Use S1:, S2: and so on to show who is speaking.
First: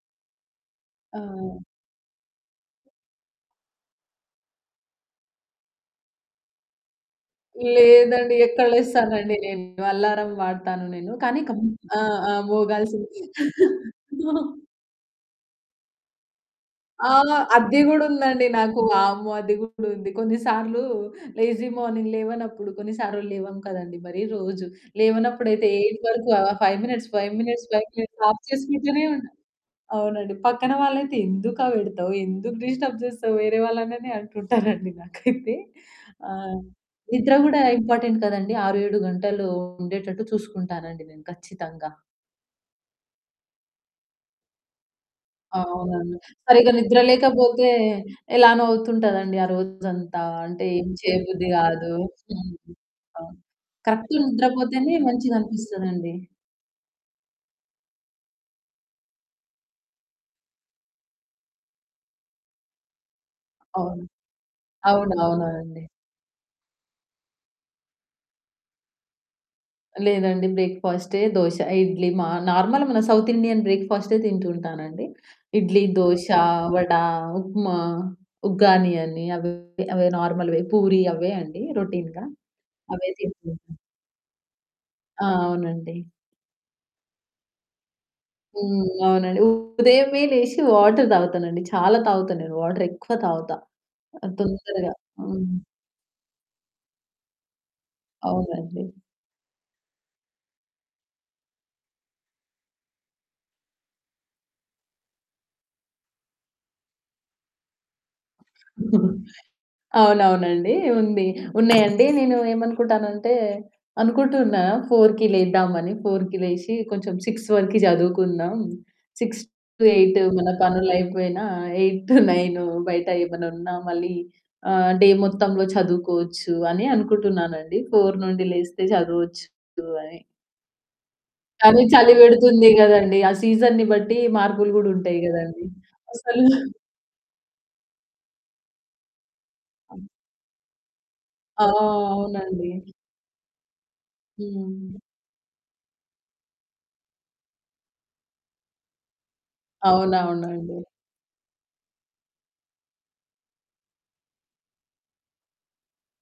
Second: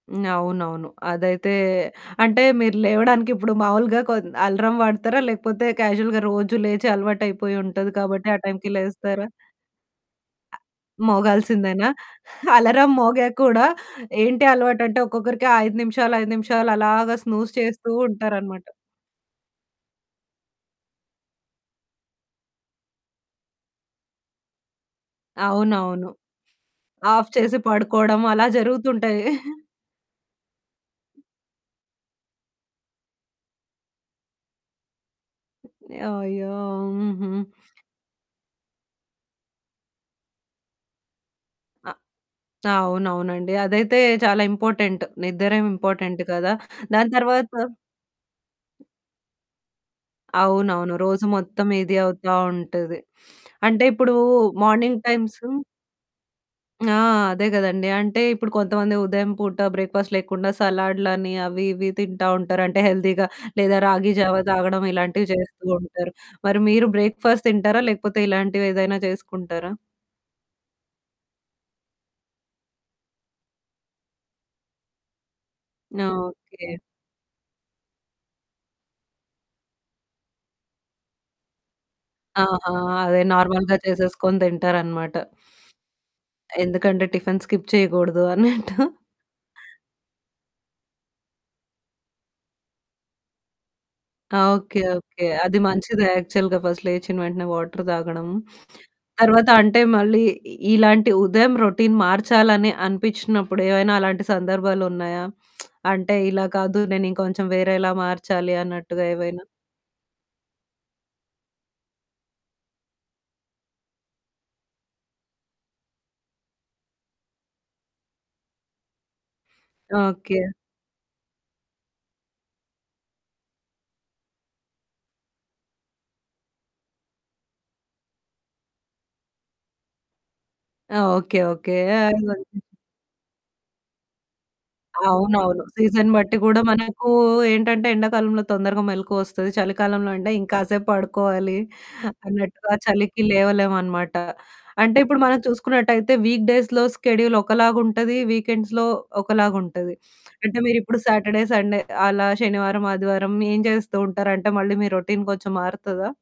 S1: హ్మ్. అవునవును. అదైతే
S2: ఆహ్
S1: అంటే మీరు లేవడానికి ఇప్పుడు మామూలుగా కొద్ అలరం వాడతారా? లేకపోతే క్యాజువల్‌గా రోజు లేచి అలవాటైపోయి ఉంటది కాబట్టి
S2: లేదండి.
S1: ఆ
S2: ఎక్కడ
S1: టైంకి లేస్తారా?
S2: లేస్తానండి నేను. అల్లారం
S1: అ
S2: వాడతాను నేను. కానీ కం
S1: మోగాల్సిందేనా?
S2: ఆ! ఆ!
S1: అలారం
S2: మోగాల్సింది.
S1: మోగాక కూడా ఏంటి అలవాటంటే, ఒక్కొక్కరికి 5 నిమిషాలు, 5 నిమిషాలు
S2: ఆ!
S1: అలాగా స్నూజ్
S2: అద్ది
S1: చేస్తూ
S2: గూడ ఉందండి
S1: ఉంటారనమాట.
S2: నాకు వామ్మో! అది కూడా ఉంది. కొన్నిసార్లు లేజీ మార్నింగ్ లేవనప్పుడు కొన్ని సార్లు లేవం కదండీ! మరీ రోజు. లేవనప్పుడైతే 8
S1: అవునవును.
S2: వరకు ఆహ్, 5 మినిట్స్,
S1: ఆఫ్
S2: 5
S1: చేసి
S2: మినిట్స్, 5
S1: పడుకోవడం
S2: మినిట్స్ ఆఫ్
S1: అలా
S2: చేసుకుంటూనే
S1: జరుగుతుంటాయి.
S2: ఉంటా. అవునండి. పక్కన వాళ్ళైతే, "ఎందుకా పెడతావు? ఎందుకు డిస్టర్బ్ చేస్తావు? వేరే వాళ్ళనని" అంటుంటారండి నాకైతే. ఆ!
S1: యాయో! హుహు.
S2: నిద్ర కూడా ఇంపార్టెంట్ కదండీ. 6, 7 గంటలు ఉండేటట్టు చూసుకుంటానండి నేను ఖచ్చితంగా.
S1: అ అవునవునండి. అదైతే చాలా ఇంపార్టెంట్. నిద్దర
S2: అవునండి.
S1: ఇంపార్టెంట్ కదా!
S2: సరిగ్గా నిద్ర
S1: దాని తర్వాత
S2: లేకపోతే ఎలానొ అవుతుంటానండి ఆరోజంతా. అంటే, ఏం
S1: అవునవును. రోజు
S2: చేయబుద్ది
S1: మొత్తం
S2: కాదు.
S1: ఇది అవుతా
S2: హ్మ్.
S1: ఉంటది.
S2: ఆ!
S1: అంటే
S2: కరెక్ట్‌
S1: ఇప్పుడు
S2: నిద్రపోతేనే
S1: మార్నింగ్
S2: మంచిగా
S1: టైమ్సు
S2: అనిపిస్తదండి.
S1: ఆ! అదే కదండీ! అంటే ఇప్పుడు కొంతమంది ఉదయం పూట బ్రేక్‌ఫాస్ట్ లేకుండా సలాడ్లని అవి, ఇవి తింటా ఉంటారు. అంటే హెల్తీగా లేదా
S2: అవును.
S1: రాగి జావ తాగడం ఇలాంటివి చేస్తూ
S2: అవునవునండి.
S1: ఉంటారు. మరి మీరు బ్రేక్‌ఫాస్ట్ తింటారా? లేకపోతే ఇలాంటివేదైనా చేసుకుంటారా?
S2: లేదండి బ్రేక్‌ఫాస్టే. దోశ, ఇడ్లీ మా నార్మల్ మన సౌత్ ఇండియన్ బ్రేక్‌ఫాస్టే తింటూ ఉంటానండి. ఇడ్లీ,
S1: ఆ!
S2: దోశ,
S1: ఓకే.
S2: వడ, ఉప్మా, ఉగ్గానీ అని అవె, అవే నార్మల్‌వే. పూరి అవే అండి రొటీన్‌గా.
S1: ఆహా!
S2: అవే
S1: అదే
S2: తింటుంటా.
S1: నార్మల్‌గా చేసేసుకొని తింటారనమాట.
S2: ఆ! అవునండి.
S1: ఎందుకంటే, టిఫిన్ స్కిప్ చేయకూడదు అన్నట్టు.
S2: హ్మ్. అవునండి. ఉదయమే లేషి వాటర్ తాగుతానండి. చాలా తాగుతా నేను వాటర్ ఎక్కువ తాగుతా.
S1: ఆ! ఓకే,
S2: తొందరగా.
S1: ఓకే.
S2: హ్మ్.
S1: అది మంచిది. యాక్చువల్‌గా ఫస్ట్ లేచ్చిన వెంటనే వాటర్ తాగడం.
S2: అవునండి.
S1: తర్వాత అంటే మళ్ళీ ఇ ఇలాంటి ఉదయం రొటీన్ మార్చాలని అనిపించినప్పుడు ఏవైనా అలాంటి సందర్భాలున్నాయా? అంటే ఇలా కాదు నేనింకొంచెం వేరేలా మార్చాలి అన్నట్టుగా ఏవైనా?
S2: అవునవునండి. ఉంది. ఉన్నాయండి. నేను ఏమనుకుంటానంటే అనుకుంటున్నా 4కి లేద్దామని 4కి లేచి కొంచెం 6 వరకి చదువుకుందాం. 6-8
S1: ఓకే.
S2: మన పనులు అయిపోయినా 8-9 బయట ఏమన్నా ఉన్నా మళ్ళీ ఆహ్, డే మొత్తంలో చదువుకోవచ్చు అని అనుకుంటున్నానండి. 4 నుండి లేస్తే చదవచ్చు అని.
S1: ఓకే. ఓకే.
S2: కాని
S1: ఆ!
S2: చలిపెడుతుంది
S1: [unintelligible]
S2: కదండీ! ఆ సీజన్‌ని బట్టి మార్పులు కూడా ఉంటాయి కదండీ!
S1: అవునవును. సీజన్ బట్టి
S2: అసలు
S1: కూడా మనకు ఏంటంటే, ఎండాకాలంలో తొందరగా మెలుకువొస్తది. చలికాలంలో అంటే ఇంకాసేపు పడుకోవాలి
S2: ఆ! అవునండి.
S1: అన్నట్టుగా చలికి లేవలేమనమాట. అంటే
S2: హ్మ్.
S1: ఇప్పుడు మనం చూసుకున్నట్టయితే వీక్ డేస్‌లొ స్కెడూల్ ఒకలాగుంటది. వీకెండ్స్‌లొ ఒకలాగుంటది. అంటే,
S2: అవునవునండి.
S1: మీరిప్పుడు సాటర్డే, సండే అలా శనివారం, ఆదివారం ఏం చేస్తూ ఉంటారంటే మళ్ళీ మీ రొటీన్ కొంచెం మారుతదా?